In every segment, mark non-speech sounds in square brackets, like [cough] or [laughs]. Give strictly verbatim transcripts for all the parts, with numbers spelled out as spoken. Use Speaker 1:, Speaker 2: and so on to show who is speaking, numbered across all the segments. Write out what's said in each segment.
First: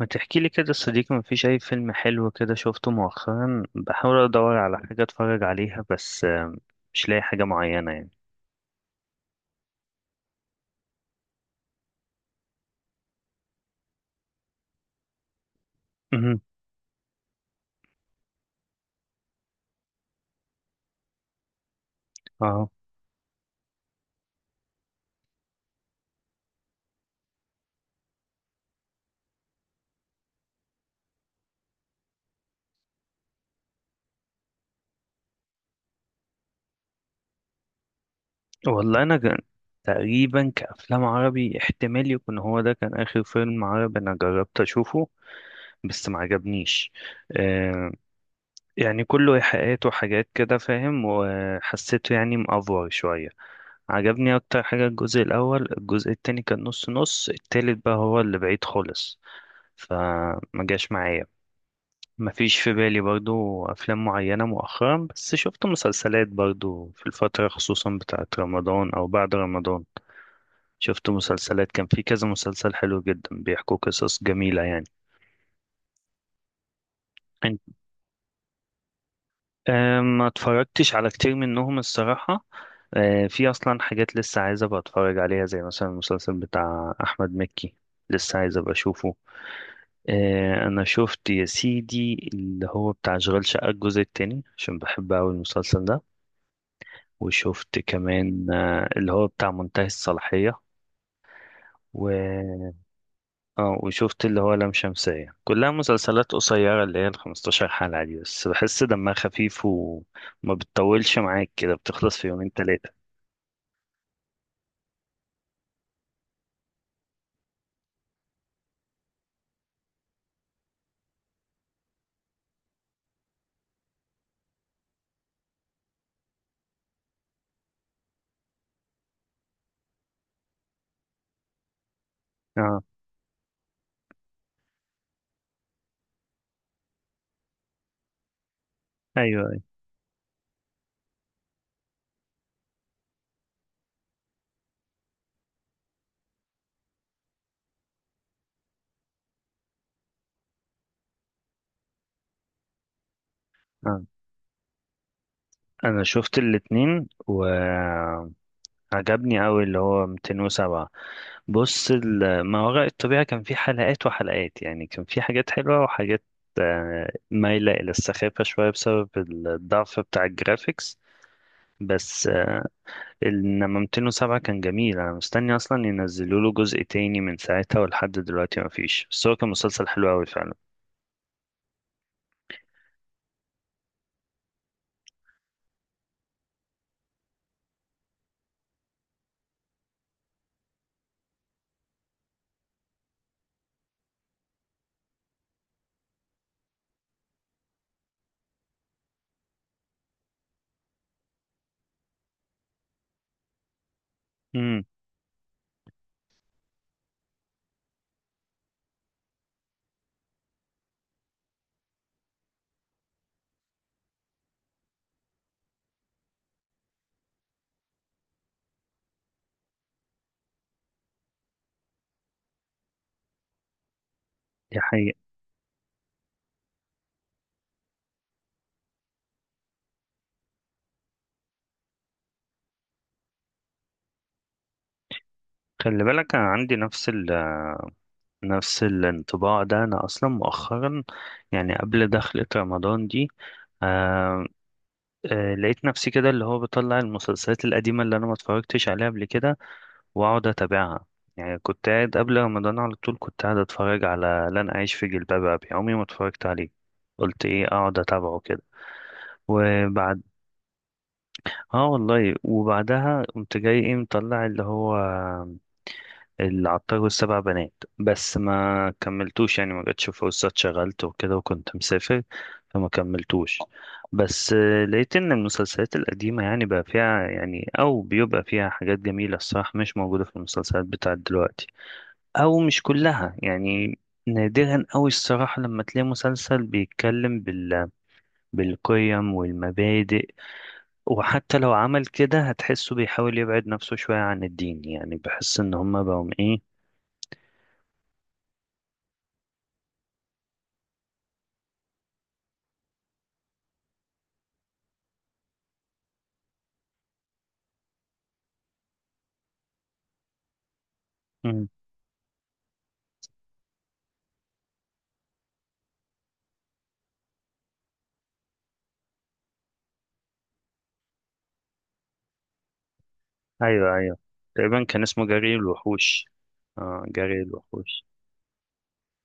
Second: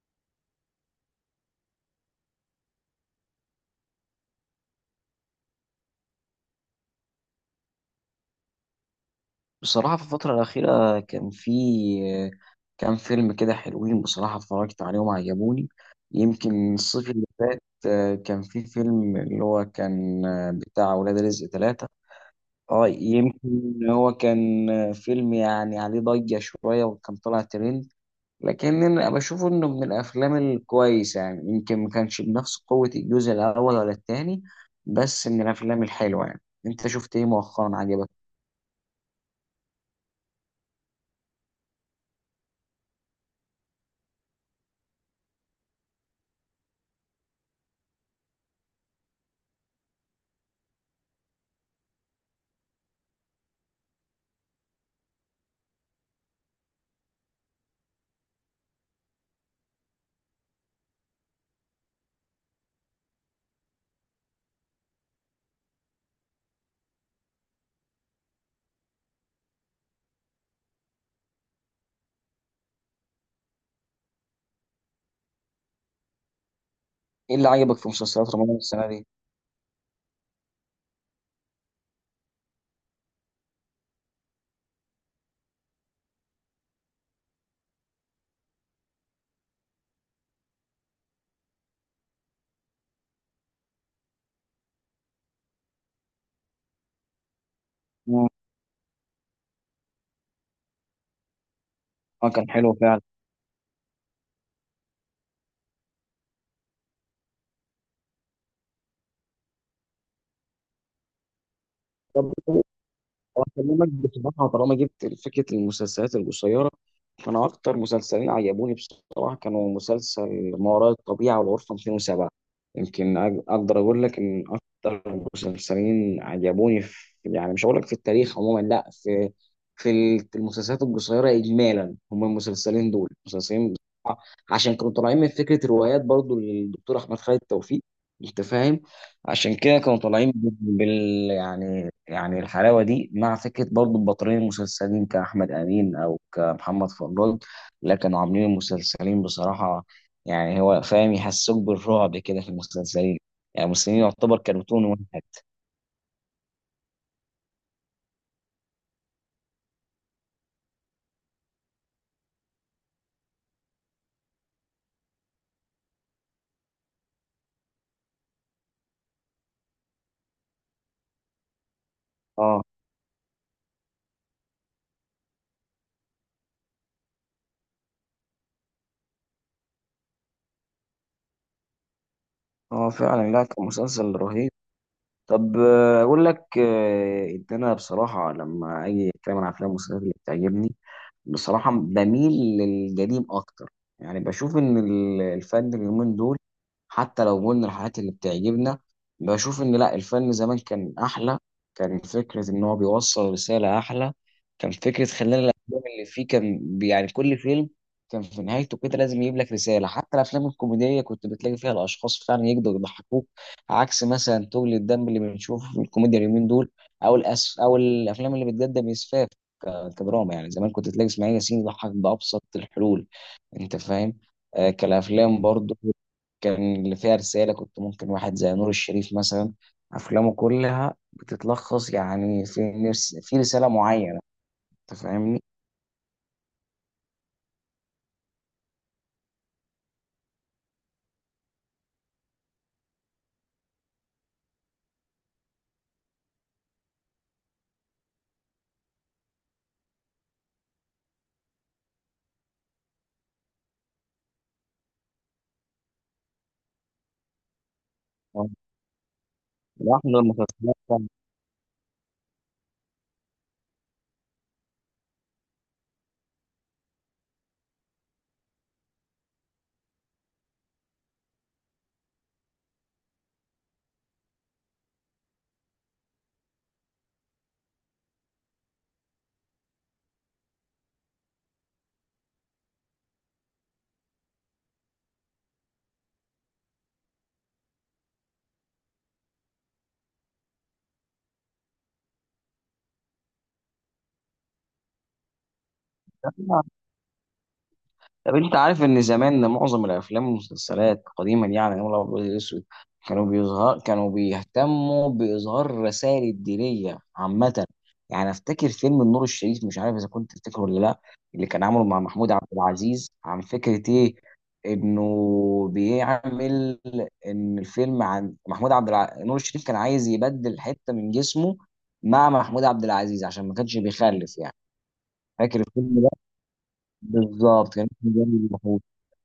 Speaker 1: ما تحكي لي كده يا صديقي، ما فيش اي فيلم حلو كده شفته مؤخرا. بحاول ادور على حاجه اتفرج عليها بس آه، مش لاقي حاجه معينه يعني.
Speaker 2: بصراحة في الفترة الأخيرة كان في كام فيلم كده حلوين بصراحة اتفرجت عليهم عجبوني.
Speaker 1: مهم.
Speaker 2: يمكن الصيف اللي فات آه، كان في فيلم اللي هو كان آه، بتاع ولاد رزق ثلاثة.
Speaker 1: اه
Speaker 2: اه يمكن هو كان آه، فيلم يعني عليه ضجة شوية وكان طلع ترند، لكن أنا بشوفه إنه من الأفلام الكويسة، يعني يمكن ما كانش بنفس قوة الجزء الأول ولا التاني، بس من الأفلام الحلوة يعني. أنت شفت إيه مؤخرا عجبك؟
Speaker 1: والله انا جن... تقريبا كافلام عربي احتمال يكون هو ده كان اخر فيلم عربي انا جربت اشوفه، بس ما عجبنيش. آه، يعني كله ايحاءات وحاجات كده فاهم، وحسيته يعني مأفور شويه. عجبني اكتر حاجه الجزء الاول، الجزء التاني كان نص نص، التالت بقى هو اللي بعيد خالص، فما جاش معايا. ما فيش في بالي برضو افلام معينة مؤخرا، بس شفت مسلسلات برضو في الفترة، خصوصا بتاعت رمضان او بعد رمضان. شفت مسلسلات، كان في كذا مسلسل حلو جدا بيحكوا قصص جميلة يعني.
Speaker 2: إيه اللي
Speaker 1: انت.
Speaker 2: عجبك في مسلسلات رمضان السنة دي؟
Speaker 1: آه، ما اتفرجتش على كتير منهم الصراحة. آه، في اصلا حاجات لسه عايز ابقى اتفرج عليها، زي مثلا المسلسل بتاع احمد مكي، لسه عايز ابقى اشوفه. آه، انا شفت يا سيدي اللي هو بتاع اشغال شقة الجزء التاني، عشان بحب اوي المسلسل ده. وشفت
Speaker 2: اه،
Speaker 1: كمان آه، اللي هو بتاع منتهي الصلاحية
Speaker 2: كان
Speaker 1: و...
Speaker 2: حلو فعلا.
Speaker 1: اه. وشفت اللي هو لام شمسية، كلها مسلسلات قصيرة اللي هي ال خمسة عشر حلقة دي، بس بحس دمها خفيف وما بتطولش معاك كده، بتخلص في
Speaker 2: طب
Speaker 1: يومين تلاتة.
Speaker 2: أكلمك بصراحة، طالما جبت فكرة المسلسلات القصيرة، فأنا أكتر مسلسلين عجبوني بصراحة كانوا مسلسل ما وراء الطبيعة والغرفة مئتين وسبعة. يمكن أج- أقدر أقول لك إن أكتر مسلسلين عجبوني في، يعني مش هقول لك في التاريخ عموما لا، في في ال- في المسلسلات القصيرة إجمالا هم
Speaker 1: اه.
Speaker 2: المسلسلين دول مسلسلين بصراحة، عشان كانوا طالعين من فكرة روايات برضو للدكتور أحمد خالد توفيق. أنت فاهم؟
Speaker 1: ايوه
Speaker 2: عشان
Speaker 1: ايوه.
Speaker 2: كده كانوا طالعين بال بال- يعني يعني الحلاوة دي مع فكرة برضو البطلين المسلسلين كأحمد أمين أو كمحمد فضل، لكن عاملين المسلسلين بصراحة، يعني هو فاهم يحسوك بالرعب كده في المسلسلين. يعني المسلسلين
Speaker 1: آه.
Speaker 2: يعتبر كرتون واحد.
Speaker 1: انا شفت الاتنين و... عجبني قوي اللي هو اتنين صفر سبعة. بص، ال- ما وراء الطبيعة كان في حلقات وحلقات، يعني كان في حاجات حلوة وحاجات آه، مايلة إلى السخافة شوية بسبب الضعف بتاع الجرافيكس، بس
Speaker 2: اه،
Speaker 1: آه،. إنما مئتين وسبعة كان جميل، أنا مستني أصلا ينزلوا له جزء تاني من ساعتها ولحد دلوقتي ما فيش، بس هو كان مسلسل حلو قوي فعلا.
Speaker 2: اه فعلا، لا كان مسلسل رهيب. طب آه، أقول لك آه، إن أنا بصراحة لما أجي أتكلم عن أفلام ومسلسلات اللي بتعجبني، بصراحة بميل للقديم أكتر. يعني بشوف إن ال- الفن اليومين دول، حتى لو قلنا الحاجات اللي بتعجبنا، بشوف إن لأ الفن زمان كان أحلى. كان فكرة إن هو بيوصل رسالة أحلى. كان
Speaker 1: امم.
Speaker 2: فكرة خلال الأفلام اللي فيه، كان بي- يعني كل فيلم كان في نهايته كده لازم يجيب لك رسالة. حتى الأفلام الكوميدية كنت بتلاقي فيها الأشخاص فعلا يقدروا يضحكوك، عكس مثلا تغلي الدم اللي بنشوفه في الكوميديا اليومين دول، أو الأس أو الأفلام اللي بتقدم إسفاف كدراما. يعني زمان كنت تلاقي اسماعيل ياسين يضحك بأبسط الحلول، أنت فاهم؟ آه
Speaker 1: دي حقيقة.
Speaker 2: كالأفلام برضو كان اللي فيها رسالة. كنت ممكن واحد زي نور الشريف مثلا أفلامه كلها بتتلخص يعني في نفس في رسالة معينة. أنت فاهمني؟
Speaker 1: خلي بالك أنا عندي نفس نفس الانطباع ده. أنا أصلا مؤخرا، يعني قبل دخلة رمضان دي، آه آه لقيت نفسي كده اللي هو بطلع المسلسلات القديمة اللي أنا ما اتفرجتش عليها قبل كده وأقعد أتابعها. يعني كنت قاعد قبل رمضان، على طول كنت قاعد أتفرج على لن أعيش في جلباب أبي، عمري ما اتفرجت عليه. قلت إيه، أقعد أتابعه كده.
Speaker 2: واحنا
Speaker 1: وبعد.
Speaker 2: المسلسلات،
Speaker 1: اه والله، وبعدها قمت جاي ايه مطلع اللي هو العطار والسبع بنات. بس ما كملتوش، يعني ما جاتش فرصة، اتشغلت وكده وكنت مسافر، فما كملتوش. بس آه، لقيت ان المسلسلات القديمة يعني بقى فيها يعني او بيبقى فيها حاجات جميلة الصراحة، مش موجودة في المسلسلات بتاعت دلوقتي، او مش كلها يعني. نادرا أوي الصراحة لما تلاقي مسلسل بيتكلم بال... بالقيم والمبادئ. وحتى لو عمل كده هتحسه بيحاول يبعد نفسه شوية عن الدين، يعني بحس ان هما بقوا ايه.
Speaker 2: طب انت عارف ان زمان معظم الافلام والمسلسلات قديما يعني نقول ابيض الاسود، كانوا بيظهر كانوا بيهتموا باظهار رسائل الدينيه عامه. يعني افتكر فيلم النور الشريف، مش عارف اذا كنت تفتكره ولا لا، اللي كان عامله مع محمود عبد العزيز، عن فكره ايه، انه بيعمل، ان الفيلم عن محمود عبد الع... نور الشريف كان عايز يبدل حته من جسمه مع محمود عبد العزيز عشان ما كانش
Speaker 1: ايوه ايوه.
Speaker 2: بيخلف يعني.
Speaker 1: تقريبا كان اسمه جري
Speaker 2: فاكر الفيلم ده؟
Speaker 1: الوحوش. اه جري
Speaker 2: بالظبط كان
Speaker 1: الوحوش.
Speaker 2: اسمه. جامد.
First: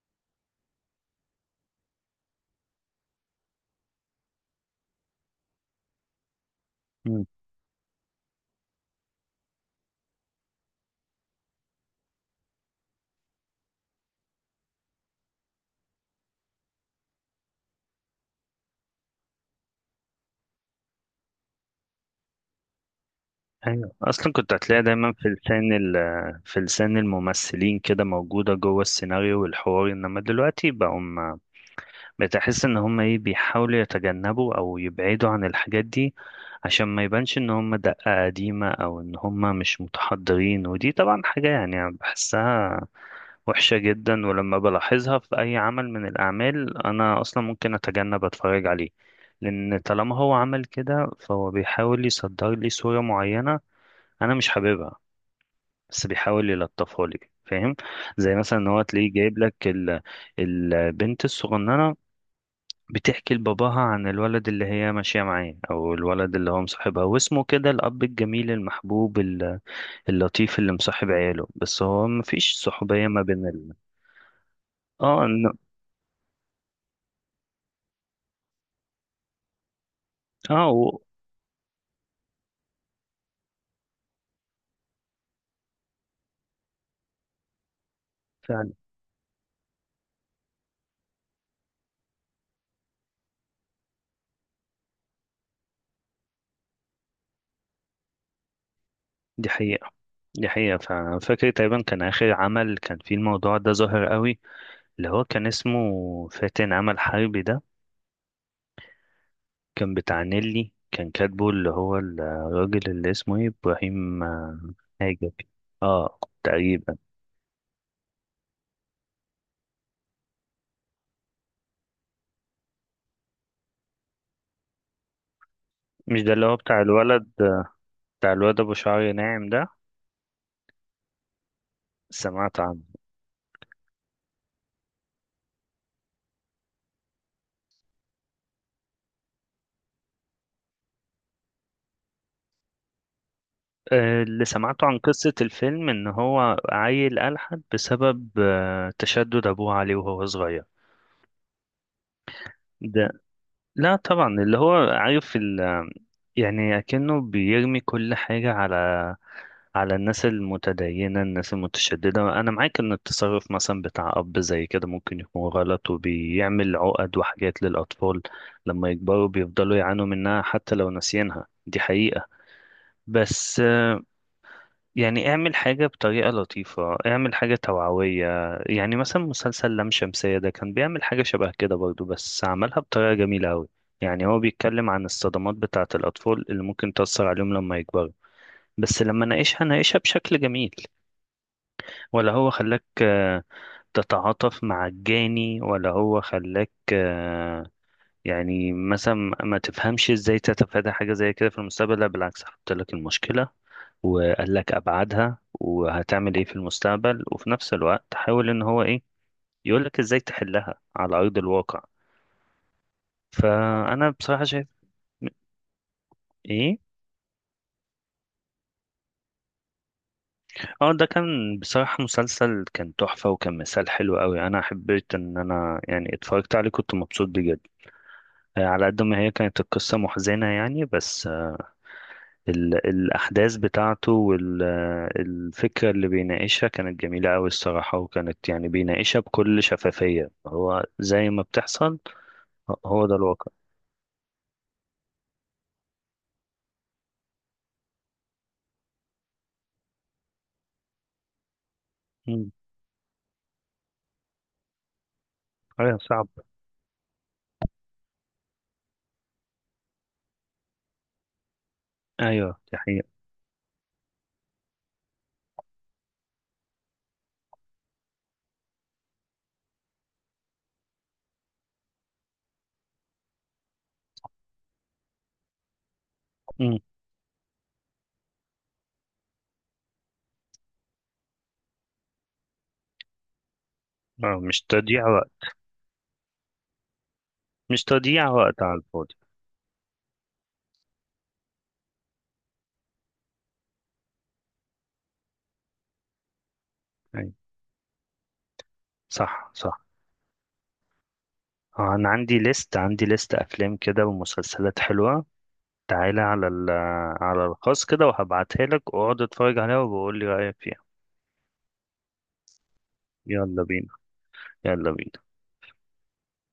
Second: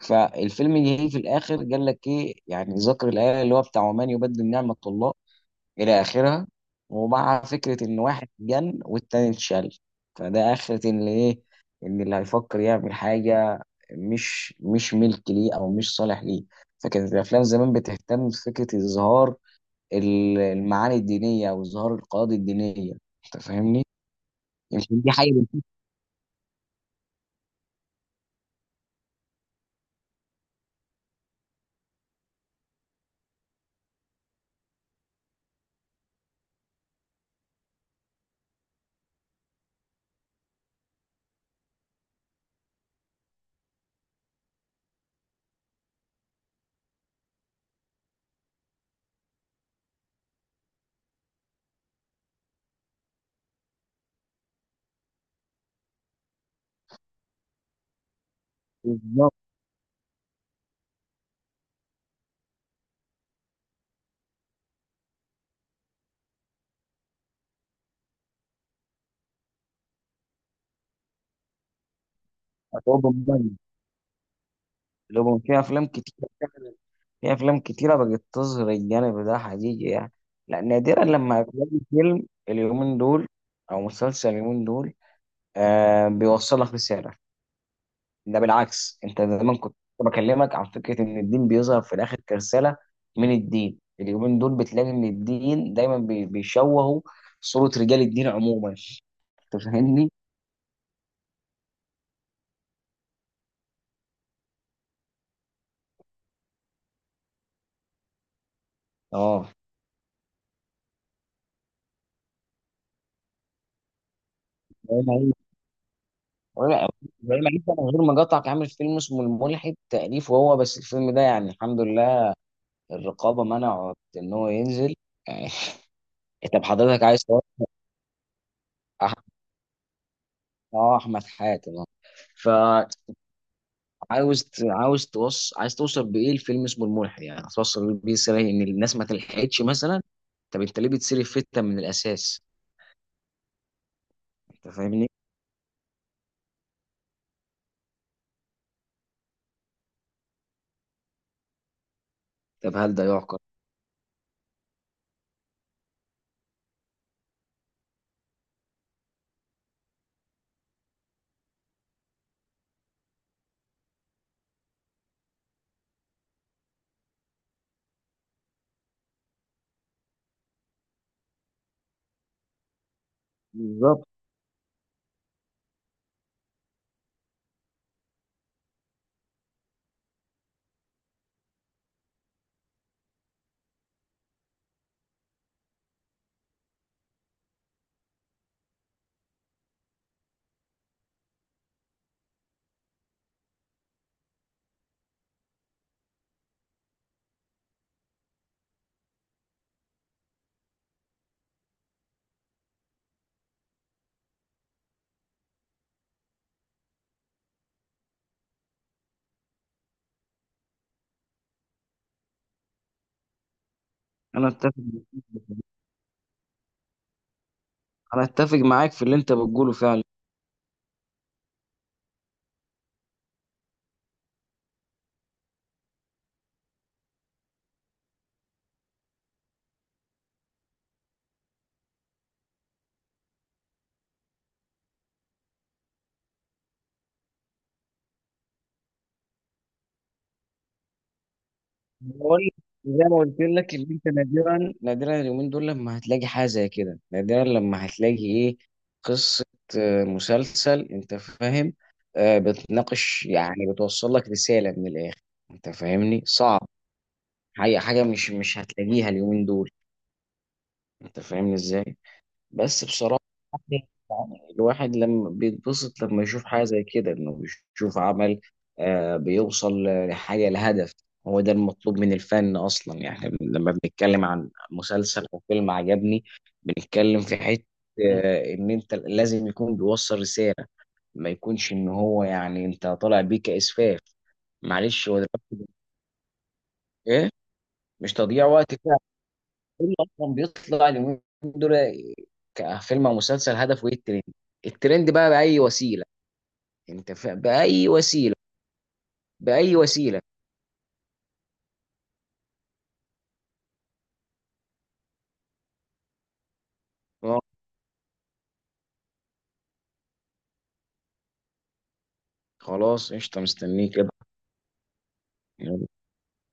Speaker 2: فالفيلم ينتهي في الاخر قال لك ايه، يعني ذكر الايه اللي هو بتاع ومن يبدل نعمه الله الى اخرها،
Speaker 1: مم.
Speaker 2: ومع فكره ان واحد جن والتاني اتشل. فده اخره ان ايه، ان اللي هيفكر يعمل حاجه مش مش ملك ليه او مش صالح ليه. فكانت الافلام زمان بتهتم بفكره اظهار ال- المعاني الدينيه او اظهار القواعد الدينيه. انت فاهمني؟
Speaker 1: ايوه، اصلا كنت هتلاقي
Speaker 2: يمكن دي
Speaker 1: دايما في
Speaker 2: حاجه،
Speaker 1: لسان ال- في لسان الممثلين كده، موجوده جوه السيناريو والحوار، انما دلوقتي بقوا. بتحس ان هم ايه بيحاولوا يتجنبوا او يبعدوا عن الحاجات دي، عشان ما يبانش ان هم دقة قديمة او ان هم مش متحضرين. ودي طبعا حاجة يعني بحسها وحشة جدا، ولما بلاحظها في اي عمل من الاعمال انا اصلا ممكن اتجنب اتفرج عليه، لان طالما هو عمل كده فهو بيحاول يصدر لي صورة معينة انا مش حاببها، بس بيحاول يلطفها لي، فاهم. زي مثلا ان هو تلاقيه
Speaker 2: بالظبط
Speaker 1: جايب لك ال- البنت الصغننة بتحكي لباباها عن الولد اللي هي ماشية معاه، أو الولد اللي هو مصاحبها واسمه كده، الأب الجميل المحبوب ال- اللطيف اللي مصاحب عياله، بس هو مفيش
Speaker 2: هتبقى
Speaker 1: صحوبية ما بين
Speaker 2: مهمة.
Speaker 1: ال... اه
Speaker 2: لو
Speaker 1: إن-
Speaker 2: في افلام كتير، في افلام كتيره بقت تظهر الجانب ده حقيقي يعني. لا
Speaker 1: اه و...
Speaker 2: نادرا لما هتلاقي فيلم اليومين دول او مسلسل اليومين دول آه بيوصل لك رساله. ده
Speaker 1: فعلا.
Speaker 2: بالعكس، انت زمان كنت بكلمك عن فكره ان الدين بيظهر في الاخر كرساله من الدين، اليومين دول بتلاقي ان الدين دايما بي- بيشوهوا صوره رجال الدين عموما.
Speaker 1: دي
Speaker 2: انت
Speaker 1: حقيقة.
Speaker 2: فاهمني؟
Speaker 1: دي حقيقة فعلا. فاكر تقريبا كان آخر عمل كان فيه الموضوع ده ظاهر قوي، اللي هو كان اسمه فاتن عمل حربي ده.
Speaker 2: اه،
Speaker 1: كان بتاع نيلي، كان كاتبه اللي هو الراجل اللي اسمه ايه إبراهيم آه،
Speaker 2: ابراهيم
Speaker 1: حاجة
Speaker 2: عيد.
Speaker 1: كده. اه
Speaker 2: ابراهيم
Speaker 1: تقريبا.
Speaker 2: عيد ده من غير ما اقاطعك عامل فيلم اسمه الملحد تأليف وهو، بس الفيلم ده يعني الحمد لله الرقابه منعت ان هو ينزل يعني.
Speaker 1: مش ده اللي
Speaker 2: [laughs]
Speaker 1: هو
Speaker 2: طب
Speaker 1: بتاع
Speaker 2: حضرتك عايز
Speaker 1: الولد،
Speaker 2: تقول-
Speaker 1: بتاع الواد ابو شعر
Speaker 2: أح-
Speaker 1: ناعم ده.
Speaker 2: اه احمد حاتم آه.
Speaker 1: سمعت عنه.
Speaker 2: فعاوز ت- عاوز توصل، عايز توصل بايه؟ الفيلم اسمه الملحد، يعني هتوصل بيه رساله ان الناس ما تلحقتش مثلا. طب انت ليه بتصير الفتة من الاساس؟
Speaker 1: آه، اللي
Speaker 2: انت
Speaker 1: سمعته عن
Speaker 2: فاهمني؟
Speaker 1: قصة الفيلم ان هو عيل ألحد بسبب آه، تشدد ابوه عليه وهو صغير.
Speaker 2: طب هل ده
Speaker 1: ده.
Speaker 2: يعقل؟
Speaker 1: لا طبعا، اللي هو عارف ال... يعني اكنه بيرمي كل حاجة على على الناس المتدينة، الناس المتشددة. أنا معاك إن التصرف مثلا بتاع أب زي كده ممكن يكون غلط، وبيعمل عقد وحاجات للأطفال لما يكبروا بيفضلوا يعانوا منها حتى لو ناسيينها، دي حقيقة. بس آه،.
Speaker 2: بالظبط.
Speaker 1: يعني اعمل حاجة بطريقة لطيفة، اعمل حاجة توعوية. يعني مثلا مسلسل لام شمسية ده كان بيعمل حاجة شبه كده برضو، بس عملها بطريقة جميلة أوي. يعني هو بيتكلم عن الصدمات بتاعة الأطفال اللي ممكن تأثر عليهم لما يكبروا، بس لما ناقشها ناقشها بشكل جميل. ولا هو خلاك آه، تتعاطف مع الجاني، ولا هو خلاك يعني مثلا ما تفهمش ازاي تتفادى حاجة زي كده في المستقبل. لا بالعكس، حط لك المشكلة وقال لك ابعادها وهتعمل ايه في المستقبل، وفي نفس الوقت حاول ان هو ايه يقول لك ازاي تحلها على ارض الواقع. فانا بصراحة
Speaker 2: انا
Speaker 1: شايف.
Speaker 2: اتفق،
Speaker 1: ايه.
Speaker 2: انا اتفق معاك في اللي انت بتقوله فعلا.
Speaker 1: اه، ده كان بصراحة مسلسل كان تحفة، وكان مثال حلو قوي. انا حبيت ان انا يعني اتفرجت عليه، كنت مبسوط بيه جدا. آه، على قد ما هي كانت القصة محزنة يعني، بس ال- الأحداث بتاعته والفكرة اللي بيناقشها كانت جميلة أوي الصراحة، وكانت يعني بيناقشها بكل شفافية هو زي ما بتحصل.
Speaker 2: بقول زي
Speaker 1: هو ده
Speaker 2: ما قلت
Speaker 1: الواقع.
Speaker 2: لك، اللي انت نادرا نادرا اليومين دول لما هتلاقي حاجه زي كده، نادرا لما هتلاقي ايه، قصه، آه، مسلسل، انت فاهم، آه،
Speaker 1: مم.
Speaker 2: بتناقش، يعني بتوصل لك رساله من الاخر. انت
Speaker 1: أيوة
Speaker 2: فاهمني؟
Speaker 1: صعب.
Speaker 2: صعب. حاجه حاجه مش مش هتلاقيها اليومين دول. انت فاهمني ازاي؟
Speaker 1: أيوه دي
Speaker 2: بس بصراحة،
Speaker 1: حقيقة.
Speaker 2: يعني الواحد لما بيتبسط لما يشوف حاجة زي كده، انه بيشوف عمل آه بيوصل لحاجة لهدف. هو ده المطلوب من الفن اصلا. يعني لما بنتكلم عن مسلسل او فيلم عجبني،
Speaker 1: مم.
Speaker 2: بنتكلم في حتة، مم. آه ان انت لازم يكون بيوصل رسالة، ما يكونش ان هو يعني انت طالع بيه كإسفاف.
Speaker 1: آه، مش تضييع
Speaker 2: معلش هو
Speaker 1: وقت.
Speaker 2: دلوقتي ايه،
Speaker 1: مش
Speaker 2: مش
Speaker 1: تضييع
Speaker 2: تضييع
Speaker 1: وقت
Speaker 2: وقت،
Speaker 1: على الفاضي.
Speaker 2: اللي اصلا بيطلع اليومين دول كفيلم او مسلسل هدفه ايه؟ الترند. الترند بقى باي وسيله. يعني انت
Speaker 1: أيوة.
Speaker 2: فا... باي وسيله،
Speaker 1: صح
Speaker 2: باي
Speaker 1: صح.
Speaker 2: وسيله.
Speaker 1: آه، أنا عندي ليست، عندي ليست أفلام كده ومسلسلات حلوة. تعالى على ال-
Speaker 2: آه،
Speaker 1: على الخاص كده، وهبعتها لك واقعد اتفرج عليها وبقول لي رأيك فيها.
Speaker 2: خلاص قشطه
Speaker 1: يلا بينا.
Speaker 2: مستنيك
Speaker 1: يلا بينا.
Speaker 2: كده